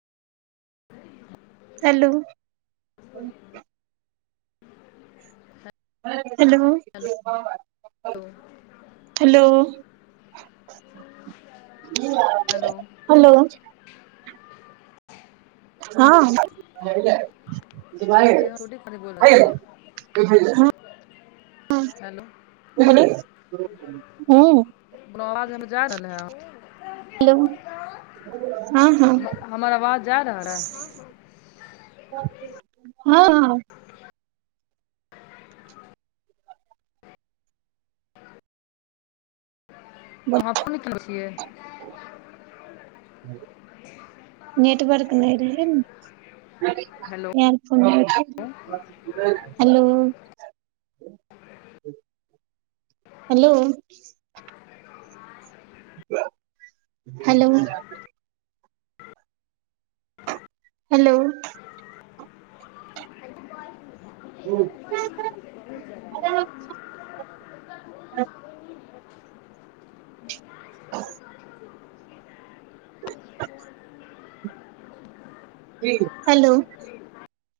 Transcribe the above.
Hello [inaudible] hello hello [inaudible] hello hello हँ जी हम छोटी खाली [inaudible] बोल रहल छियै [inaudible] हेलो [inaudible] हम्म। [inaudible] जा रहले ये? हेलो हँ हँ [inaudible] हमर आवाज जा रहल ए? हँ। अहाँ फून केने छियै? नेटवर्क नैय रहैन। हेलो [inaudible] हेलो आ हेलो हेलोऽ हेलोऽ [inaudible] [inaudible] ह की हेलोऽ